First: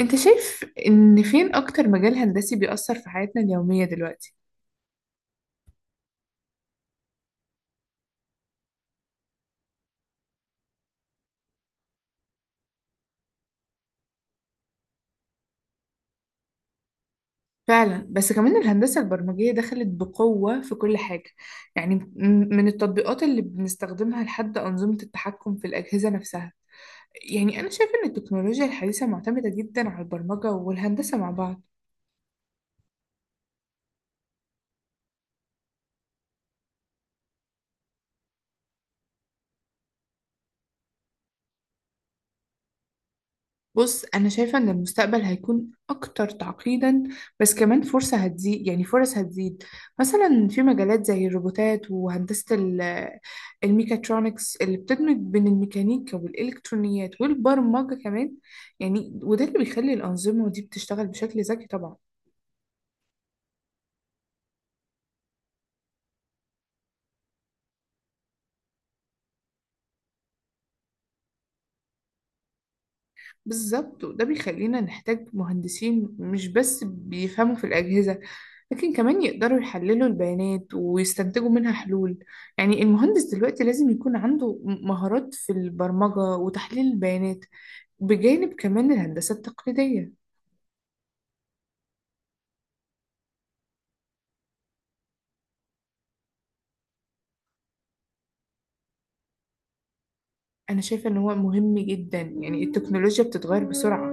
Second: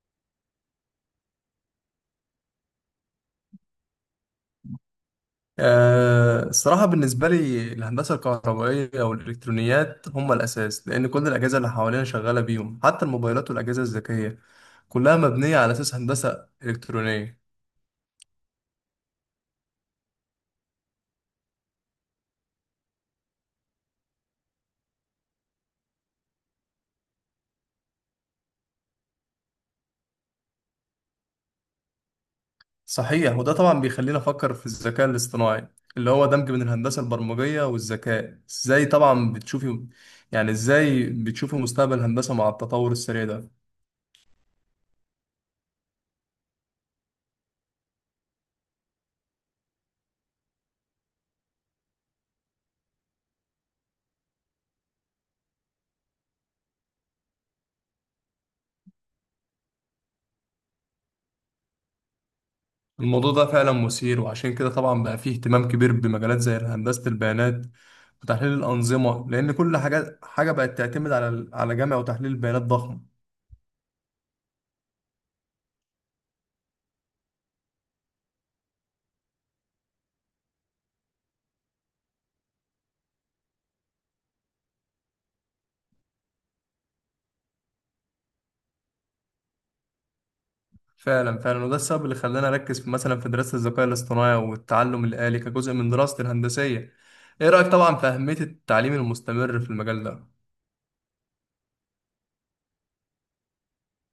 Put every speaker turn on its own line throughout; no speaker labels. انت شايف ان فين اكتر مجال هندسي بيأثر في حياتنا اليومية دلوقتي؟
الصراحة بالنسبة لي الهندسة الكهربائية والإلكترونيات هم الأساس، لأن كل الأجهزة اللي حوالينا شغالة بيهم، حتى الموبايلات والأجهزة الذكية كلها مبنية على أساس هندسة إلكترونية.
فعلا، بس كمان الهندسة البرمجية دخلت بقوة في كل حاجة. يعني من التطبيقات اللي بنستخدمها لحد أنظمة التحكم في الأجهزة نفسها. يعني أنا شايف إن التكنولوجيا الحديثة معتمدة جدا على البرمجة والهندسة مع بعض.
صحيح، وده طبعا بيخلينا نفكر في الذكاء الاصطناعي اللي هو دمج بين الهندسة البرمجية والذكاء. إزاي طبعا بتشوفي يعني إزاي بتشوفي مستقبل الهندسة مع التطور السريع ده؟
بص، أنا شايفة إن المستقبل هيكون أكتر تعقيدا، بس كمان فرصة هتزيد، يعني فرص هتزيد. مثلا في مجالات زي الروبوتات وهندسة الميكاترونكس اللي بتدمج بين الميكانيكا والإلكترونيات والبرمجة كمان. يعني وده اللي بيخلي الأنظمة دي بتشتغل بشكل ذكي طبعا.
الموضوع ده فعلا مثير، وعشان كده طبعا بقى فيه اهتمام كبير بمجالات زي هندسة البيانات وتحليل الأنظمة، لأن كل حاجة بقت تعتمد على جمع وتحليل بيانات ضخم.
بالظبط، وده بيخلينا نحتاج مهندسين مش بس بيفهموا في الأجهزة، لكن كمان يقدروا يحللوا البيانات ويستنتجوا منها حلول. يعني المهندس دلوقتي لازم يكون عنده مهارات في البرمجة وتحليل البيانات بجانب كمان الهندسة التقليدية.
فعلا فعلا، وده السبب اللي خلاني أركز في، مثلا، في دراسة الذكاء الاصطناعي والتعلم الآلي كجزء من دراستي الهندسية. إيه رأيك طبعا في أهمية التعليم المستمر في المجال ده؟
أنا شايفة إن هو مهم جدا، يعني التكنولوجيا بتتغير بسرعة.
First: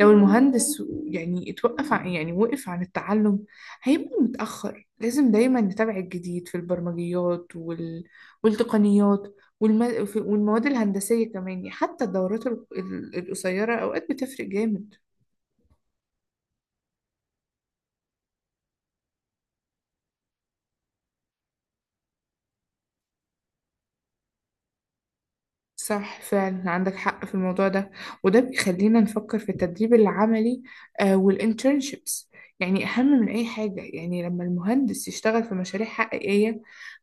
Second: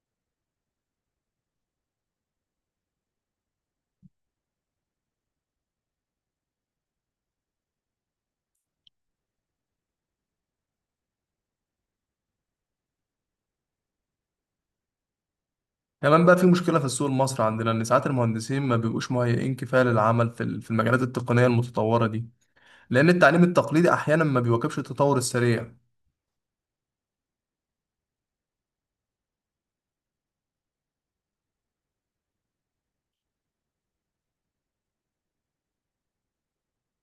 لو المهندس يعني اتوقف عن يعني وقف عن التعلم، هيبقى متأخر. لازم دايما نتابع الجديد في البرمجيات والتقنيات والمواد الهندسية كمان. يعني حتى الدورات القصيرة أوقات بتفرق جامد.
كمان بقى في مشكلة في السوق المصري عندنا، إن ساعات المهندسين ما بيبقوش مهيئين كفاية للعمل في في المجالات التقنية المتطورة دي، لأن التعليم التقليدي أحيانا ما بيواكبش التطور السريع.
صح، فعلا عندك حق في الموضوع ده، وده بيخلينا نفكر في التدريب العملي آه والانترنشيبس. يعني أهم من أي حاجة، يعني لما المهندس يشتغل في مشاريع حقيقية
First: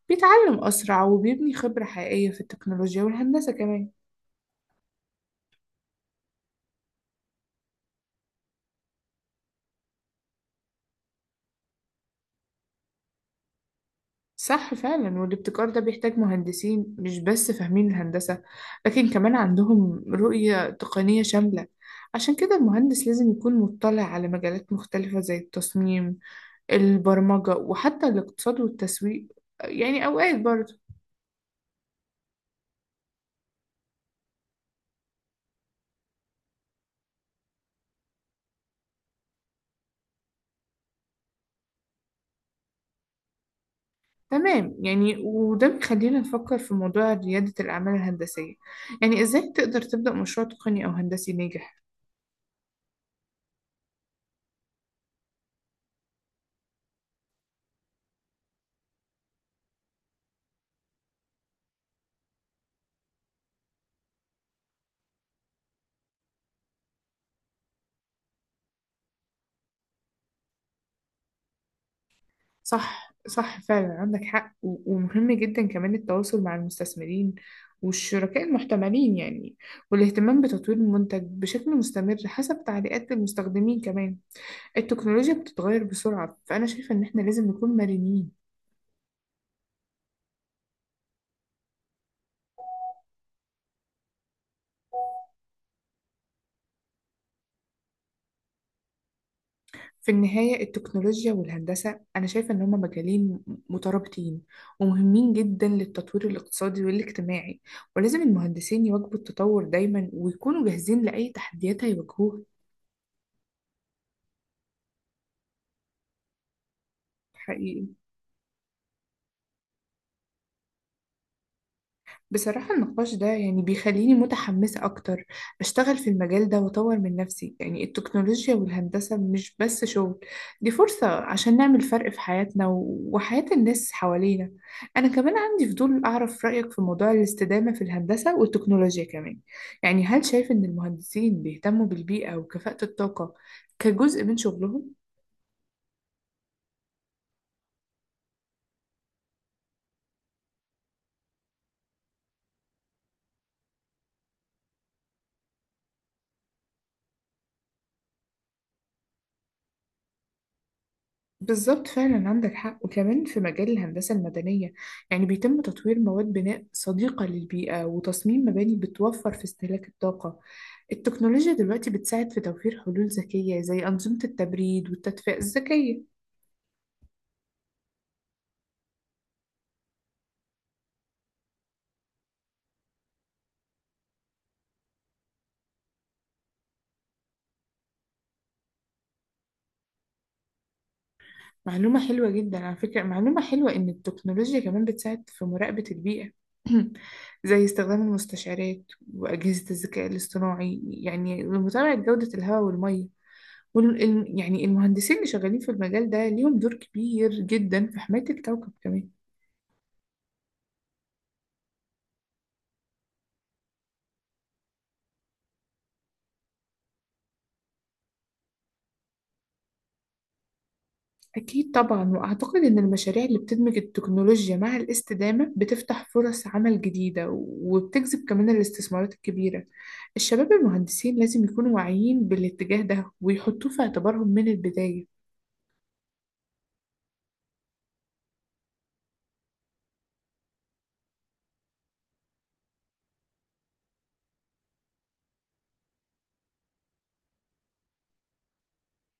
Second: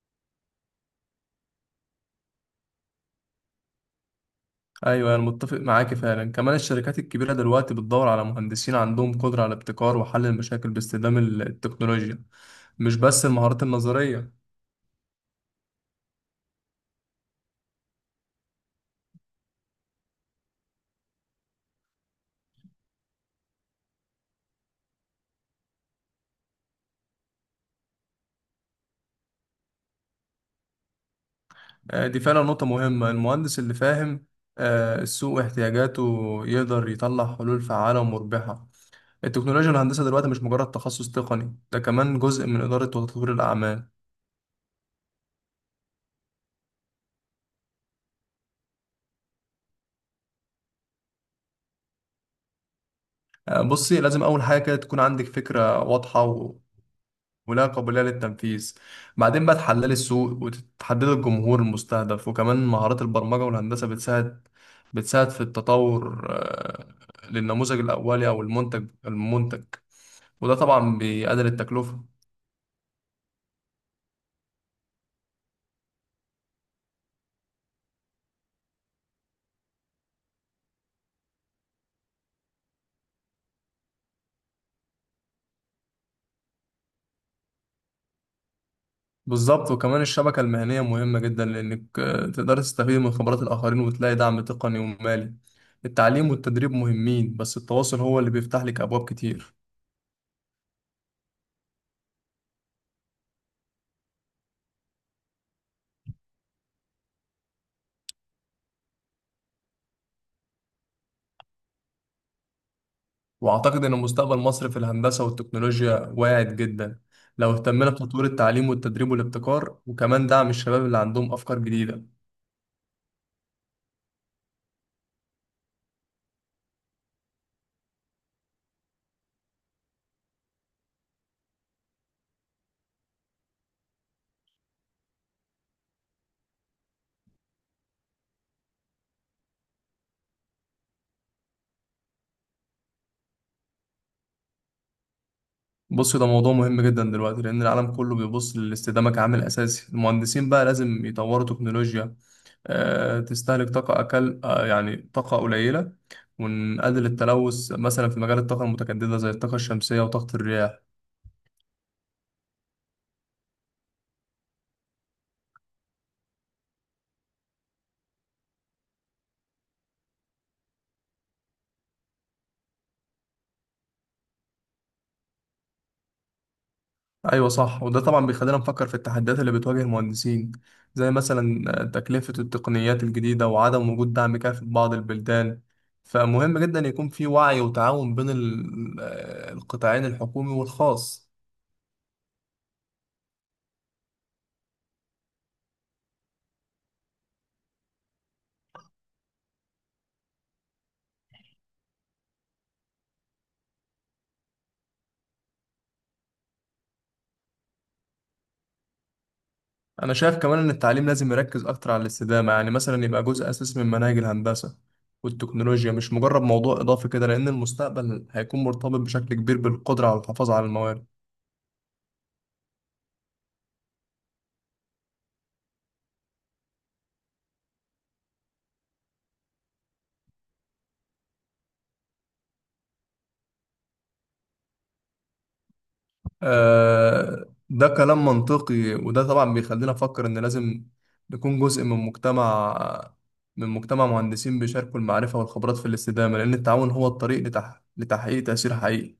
بيتعلم أسرع وبيبني خبرة حقيقية في التكنولوجيا والهندسة كمان.
ايوه، انا متفق معاك فعلا. كمان الشركات الكبيره دلوقتي بتدور على مهندسين عندهم قدره على ابتكار وحل المشاكل باستخدام التكنولوجيا، مش بس المهارات النظريه.
صح، فعلا، والابتكار ده بيحتاج مهندسين مش بس فاهمين الهندسة، لكن كمان عندهم رؤية تقنية شاملة. عشان كده المهندس لازم يكون مطلع على مجالات مختلفة زي التصميم، البرمجة، وحتى الاقتصاد والتسويق، يعني أوقات برضه.
دي فعلا نقطه مهمه. المهندس اللي فاهم السوق واحتياجاته يقدر يطلع حلول فعاله ومربحه. التكنولوجيا والهندسه دلوقتي مش مجرد تخصص تقني، ده كمان جزء من اداره وتطوير الاعمال.
تمام، يعني وده بيخلينا نفكر في موضوع ريادة الأعمال الهندسية، يعني إزاي تقدر تبدأ مشروع تقني أو هندسي ناجح.
بصي، لازم اول حاجه كده تكون عندك فكره واضحه ولا قابلية للتنفيذ. بعدين بقى تحللي السوق وتحددي الجمهور المستهدف، وكمان مهارات البرمجة والهندسة بتساعد في التطور للنموذج الأولي أو المنتج، وده طبعا بيقلل التكلفة.
صح، فعلا عندك حق، ومهم جدا كمان التواصل مع المستثمرين والشركاء المحتملين، يعني والاهتمام بتطوير المنتج بشكل مستمر حسب تعليقات المستخدمين كمان. التكنولوجيا بتتغير بسرعة، فأنا شايفة إن إحنا لازم نكون مرنين.
بالظبط، وكمان الشبكة المهنية مهمة جدا لأنك تقدري تستفيد من خبرات الآخرين وتلاقي دعم تقني ومالي. التعليم والتدريب مهمين، بس التواصل هو اللي بيفتح لك أبواب كتير.
في النهاية التكنولوجيا والهندسة أنا شايفة إن هما مجالين مترابطين ومهمين جدا للتطوير الاقتصادي والاجتماعي، ولازم المهندسين يواكبوا التطور دايما ويكونوا جاهزين لأي تحديات هيواجهوها.
وأعتقد إن مستقبل مصر في الهندسة والتكنولوجيا واعد جدا لو
حقيقي.
اهتمنا بتطوير التعليم والتدريب والابتكار، وكمان دعم الشباب اللي عندهم أفكار جديدة.
بصراحة النقاش ده يعني بيخليني متحمسة أكتر أشتغل في المجال ده وأطور من نفسي. يعني التكنولوجيا والهندسة مش بس شغل، دي فرصة عشان نعمل فرق في حياتنا وحياة الناس حوالينا. أنا كمان عندي فضول أعرف رأيك في موضوع الاستدامة في الهندسة والتكنولوجيا كمان. يعني هل شايف إن المهندسين بيهتموا بالبيئة وكفاءة الطاقة كجزء من شغلهم؟
بص، ده موضوع مهم جدا دلوقتي، لأن العالم كله بيبص للاستدامة كعامل أساسي. المهندسين بقى لازم يطوروا تكنولوجيا تستهلك طاقة أقل، يعني طاقة قليلة، ونقلل التلوث، مثلا في مجال الطاقة المتجددة زي الطاقة الشمسية وطاقة الرياح.
بالظبط، فعلا عندك حق، وكمان في مجال الهندسة المدنية يعني بيتم تطوير مواد بناء صديقة للبيئة وتصميم مباني بتوفر في استهلاك الطاقة. التكنولوجيا دلوقتي بتساعد في توفير حلول ذكية زي أنظمة التبريد والتدفئة الذكية.
ايوه صح، وده طبعا بيخلينا نفكر في التحديات اللي بتواجه المهندسين، زي مثلا تكلفة التقنيات الجديدة وعدم وجود دعم كافي في بعض البلدان. فمهم جدا يكون في وعي وتعاون بين القطاعين الحكومي والخاص.
معلومة حلوة جدا على فكرة، معلومة حلوة إن التكنولوجيا كمان بتساعد في مراقبة البيئة زي استخدام المستشعرات وأجهزة الذكاء الاصطناعي، يعني لمتابعة جودة الهواء والمية. يعني المهندسين اللي شغالين في المجال ده ليهم دور كبير جدا في حماية الكوكب كمان.
انا شايف كمان ان التعليم لازم يركز اكتر على الاستدامة، يعني مثلا يبقى جزء اساسي من مناهج الهندسة والتكنولوجيا، مش مجرد موضوع اضافي كده، لان المستقبل هيكون مرتبط بشكل كبير بالقدرة على الحفاظ على المواد.
أكيد طبعا، وأعتقد إن المشاريع اللي بتدمج التكنولوجيا مع الاستدامة بتفتح فرص عمل جديدة وبتجذب كمان الاستثمارات الكبيرة. الشباب المهندسين لازم يكونوا واعيين بالاتجاه ده ويحطوه في اعتبارهم من البداية.
ده كلام منطقي، وده طبعا بيخلينا نفكر ان لازم نكون جزء من مجتمع مهندسين بيشاركوا المعرفة والخبرات في الاستدامة، لأن التعاون هو الطريق لتحقيق تأثير حقيقي.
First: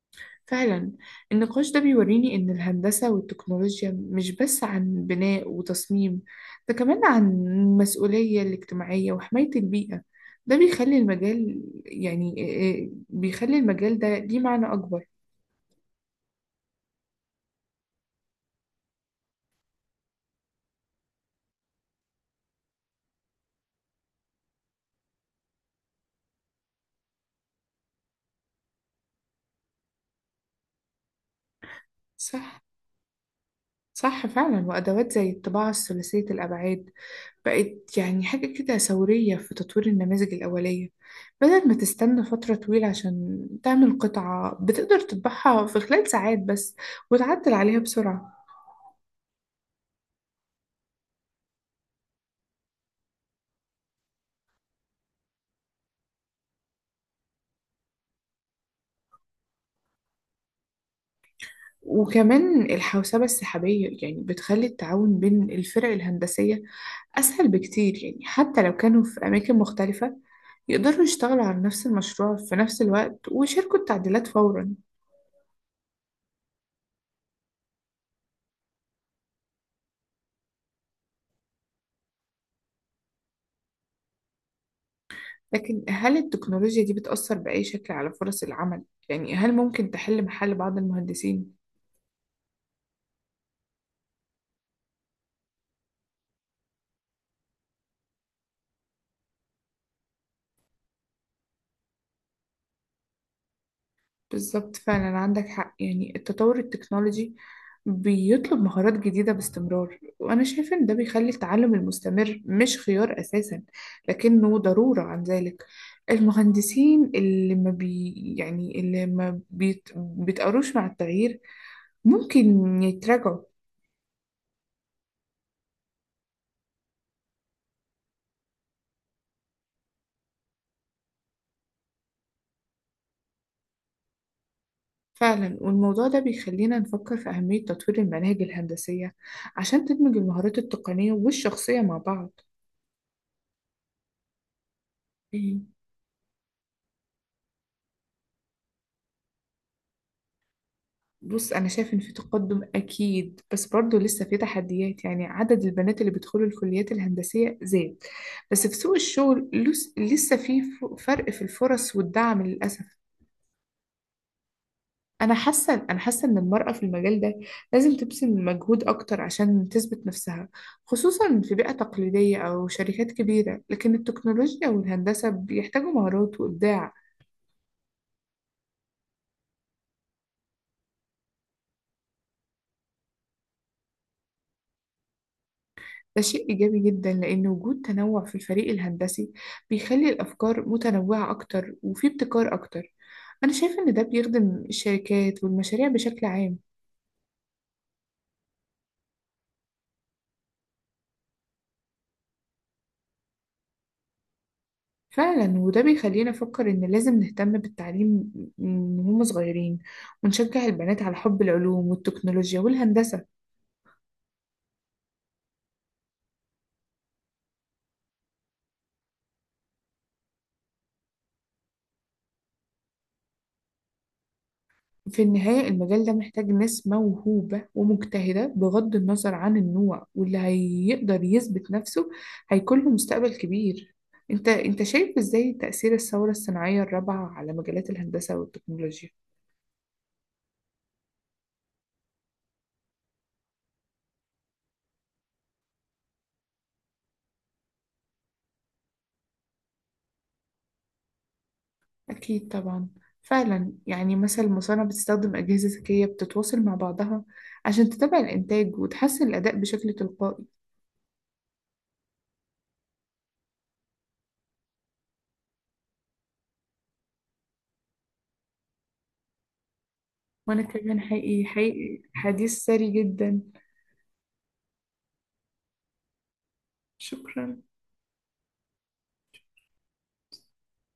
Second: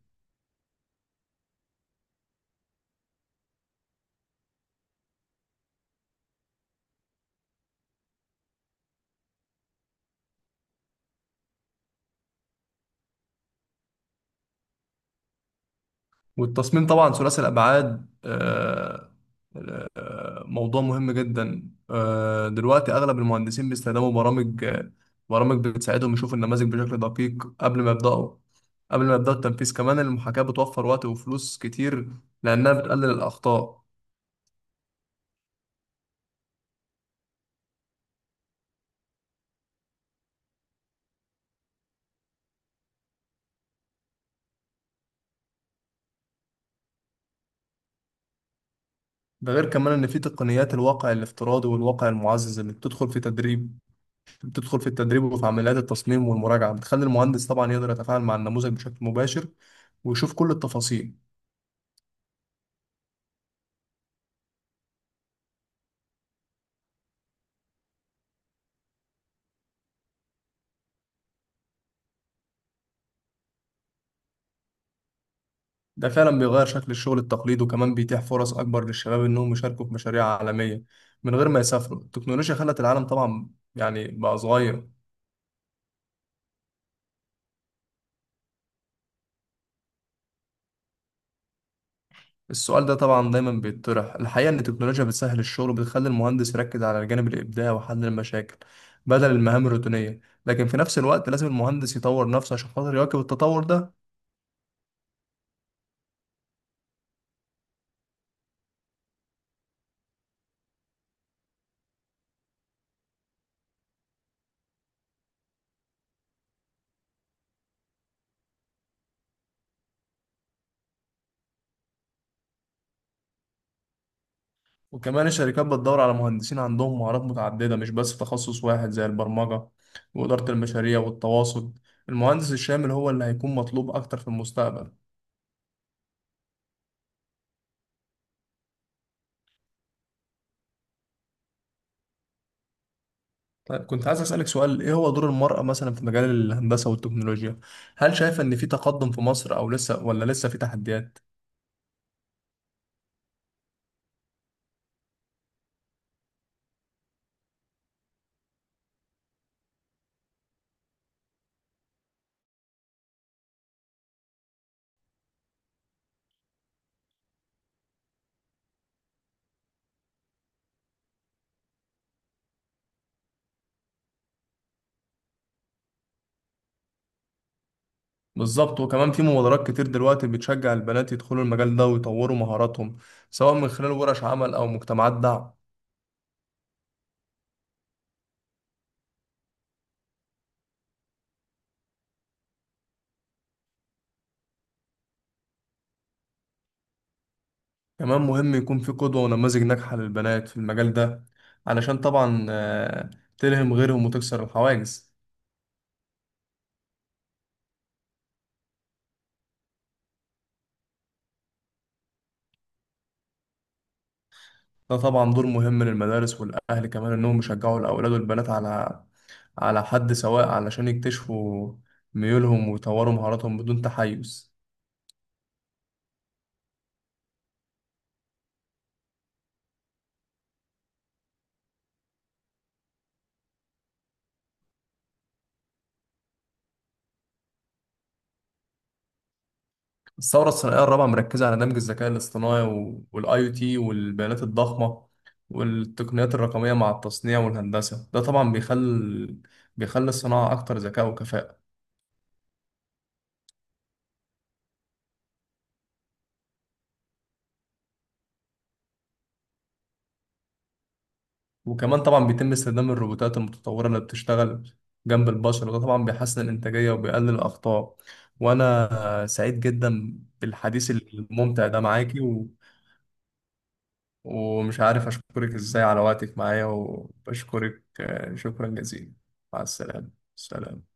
فعلا. النقاش ده بيوريني إن الهندسة والتكنولوجيا مش بس عن بناء وتصميم، ده كمان عن المسؤولية الاجتماعية وحماية البيئة. ده بيخلي المجال، يعني بيخلي المجال ده ليه معنى أكبر.
والتصميم طبعا ثلاثي الأبعاد موضوع مهم جدا. دلوقتي أغلب المهندسين بيستخدموا برامج بتساعدهم يشوفوا النماذج بشكل دقيق قبل ما يبدأوا التنفيذ. كمان المحاكاة بتوفر وقت وفلوس كتير
صح.
لأنها بتقلل الأخطاء.
صح فعلا، وأدوات زي الطباعة الثلاثية الأبعاد بقت يعني حاجة كده ثورية في تطوير النماذج الأولية. بدل ما تستنى فترة طويلة عشان تعمل قطعة، بتقدر تطبعها في خلال ساعات بس وتعدل عليها بسرعة.
ده غير كمان ان في تقنيات الواقع الافتراضي والواقع المعزز اللي بتدخل في التدريب وفي عمليات التصميم والمراجعه، بتخلي المهندس طبعا يقدر يتفاعل مع النموذج بشكل مباشر ويشوف كل التفاصيل.
وكمان الحوسبة السحابية يعني بتخلي التعاون بين الفرق الهندسية أسهل بكتير، يعني حتى لو كانوا في أماكن مختلفة يقدروا يشتغلوا على نفس المشروع في نفس الوقت ويشاركوا التعديلات فورا.
ده فعلا بيغير شكل الشغل التقليدي، وكمان بيتيح فرص اكبر للشباب انهم يشاركوا في مشاريع عالميه من غير ما يسافروا. التكنولوجيا خلت العالم طبعا يعني بقى صغير.
لكن هل التكنولوجيا دي بتأثر بأي شكل على فرص العمل؟ يعني هل ممكن تحل محل بعض المهندسين؟
السؤال ده طبعا دايما بيتطرح. الحقيقة إن التكنولوجيا بتسهل الشغل وبتخلي المهندس يركز على الجانب الإبداعي وحل المشاكل بدل المهام الروتينية، لكن في نفس الوقت لازم المهندس يطور نفسه عشان خاطر يواكب التطور ده.
بالظبط، فعلا عندك حق، يعني التطور التكنولوجي بيطلب مهارات جديدة باستمرار، وأنا شايفة إن ده بيخلي التعلم المستمر مش خيار أساسا لكنه ضرورة. عن ذلك المهندسين اللي ما بيتقروش مع التغيير ممكن يتراجعوا.
وكمان الشركات بتدور على مهندسين عندهم مهارات متعددة، مش بس تخصص واحد، زي البرمجة وإدارة المشاريع والتواصل. المهندس الشامل هو اللي هيكون مطلوب أكتر في المستقبل.
فعلا، والموضوع ده بيخلينا نفكر في أهمية تطوير المناهج الهندسية عشان تدمج المهارات التقنية والشخصية مع بعض.
طيب، كنت عايز أسألك سؤال: إيه هو دور المرأة
يعني
مثلا في مجال الهندسة والتكنولوجيا؟ هل شايفة إن في تقدم في مصر، أو لسه ولا لسه في تحديات؟
بص، أنا شايف إن في تقدم أكيد، بس برضه لسه في تحديات. يعني عدد البنات اللي بيدخلوا الكليات الهندسية زاد، بس في سوق الشغل لسه في فرق في الفرص والدعم للأسف. أنا حاسة إن المرأة في المجال ده لازم تبذل مجهود أكتر عشان تثبت نفسها، خصوصا في بيئة تقليدية أو شركات كبيرة، لكن التكنولوجيا والهندسة بيحتاجوا مهارات وإبداع.
بالظبط، وكمان في مبادرات كتير دلوقتي بتشجع البنات يدخلوا المجال ده ويطوروا مهاراتهم، سواء من خلال ورش عمل أو مجتمعات دعم.
ده شيء إيجابي جدا، لأن وجود تنوع في الفريق الهندسي بيخلي الأفكار متنوعة أكتر وفي ابتكار أكتر. أنا شايفة إن ده بيخدم الشركات والمشاريع بشكل عام.
كمان مهم يكون في قدوة ونماذج ناجحة للبنات في المجال ده علشان طبعا تلهم غيرهم وتكسر الحواجز.
فعلا، وده بيخلينا نفكر إن لازم نهتم بالتعليم من هم صغيرين، ونشجع البنات على حب العلوم والتكنولوجيا والهندسة.
ده طبعا دور مهم للمدارس والأهل كمان، إنهم يشجعوا الأولاد والبنات على حد سواء، علشان يكتشفوا ميولهم ويطوروا مهاراتهم بدون تحيز.
في النهاية المجال ده محتاج ناس موهوبة ومجتهدة بغض النظر عن النوع، واللي هيقدر يثبت نفسه هيكون له مستقبل كبير. انت شايف ازاي تأثير الثورة الصناعية الرابعة على مجالات الهندسة والتكنولوجيا؟
الثورة الصناعية الرابعة مركزة على دمج الذكاء الاصطناعي والاي او تي والبيانات الضخمة والتقنيات الرقمية مع التصنيع والهندسة. ده طبعا بيخلي الصناعة أكتر ذكاء وكفاءة.
أكيد طبعا. فعلا، يعني مثلا المصانع بتستخدم أجهزة ذكية بتتواصل مع بعضها عشان تتابع الإنتاج وتحسن الأداء بشكل تلقائي.
وكمان طبعا بيتم استخدام الروبوتات المتطورة اللي بتشتغل جنب البشر، وده طبعا بيحسن الإنتاجية وبيقلل الأخطاء. وأنا سعيد جدا
وأنا
بالحديث
كمان حقيقي.
الممتع ده معاكي
حديث ثري جدا.
ومش عارف أشكرك إزاي على وقتك معايا،
شكرا.
وبشكرك شكرا جزيلا. مع السلامة. سلام.